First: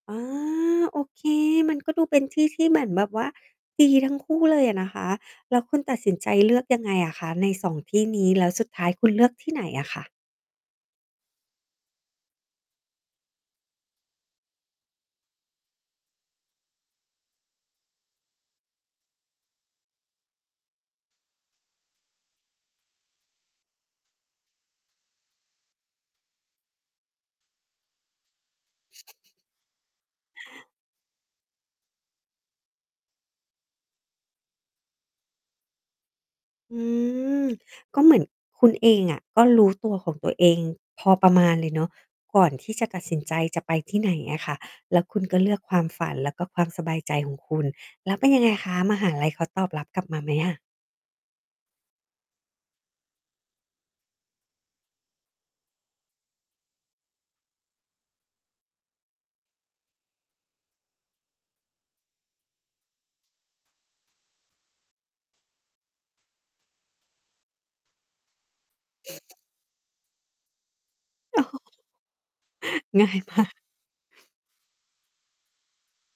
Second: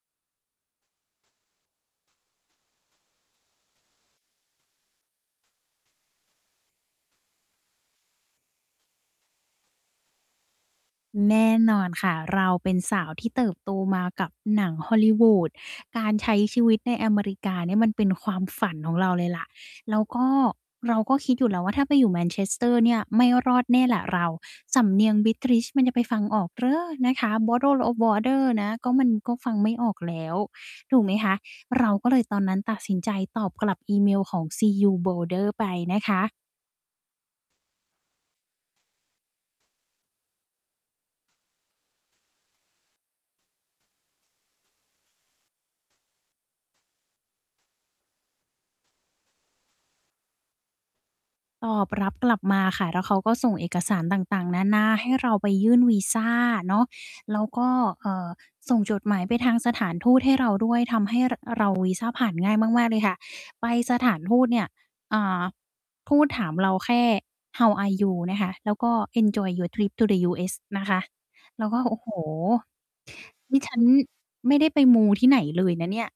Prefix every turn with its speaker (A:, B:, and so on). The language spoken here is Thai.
A: อา โอเค มันก็ดูเป็นที่ที่เหมือนแบบว่าดีทั้งคู่เลยอะนะคะ แล้วคุณตัดสินใจเลือกยังไงอะคะ ใน 2 ที่นี้ แล้วสุดท้ายคุณเลือกที่ไหนอะคะ?
B: แน่นอนค่ะ เราเป็นสาวที่เติบโตมากับหนัง Hollywood การใช้ชีวิตในอเมริกาเนี่ยมันเป็นความฝันของเราเลยแหละ แล้วก็เราก็คิดอยู่แล้วว่า ถ้าไปอยู่ Manchester เนี่ยไม่รอดแน่แหละเรา สำเนียง British มันจะไปฟังออกเหรอ นะคะ Bottle of water นะ ก็ มันก็ฟังไม่ออกแล้ว ถูกไหมคะ เราก็เลยตอนนั้นตัดสินใจตอบกลับอีเมลของ CU Boulder ไปนะคะ
A: อืม ก็เหมือนคุณเองอะก็รู้ตัวของตัวเองพอประมาณเลยเนาะ ก่อนที่จะตัดสินใจจะไปที่ไหนอะค่ะ แล้วคุณก็เลือกความฝันและก็ความสบายใจของคุณ แล้วเป็นยังไงคะ มหาลัยเขาตอบรับกลับมาไหมอะ?
B: ตอบรับกลับมาค่ะ แล้วเขาก็ส่งเอกสารต่าง ๆ นานา ให้เราไปยื่นวีซาเนาะ แล้วก็ เอ่อ ส่งจดหมายไปทางสถานทูตให้เราด้วย ทำให้ ร เราวีซาผ่านง่ายมาก ๆ เลยค่ะ ไปสถานทูตเนี่ย อ่า พูดถามเราแค่ "How are you?" นะคะ แล้วก็ "Enjoy your trip to the US." นะคะ เราก็ "โอ้โฮ
A: ง่ายมาก
B: นี่ฉันไม่ได้ไปมูที่ไหนเลยนะเนี่ย"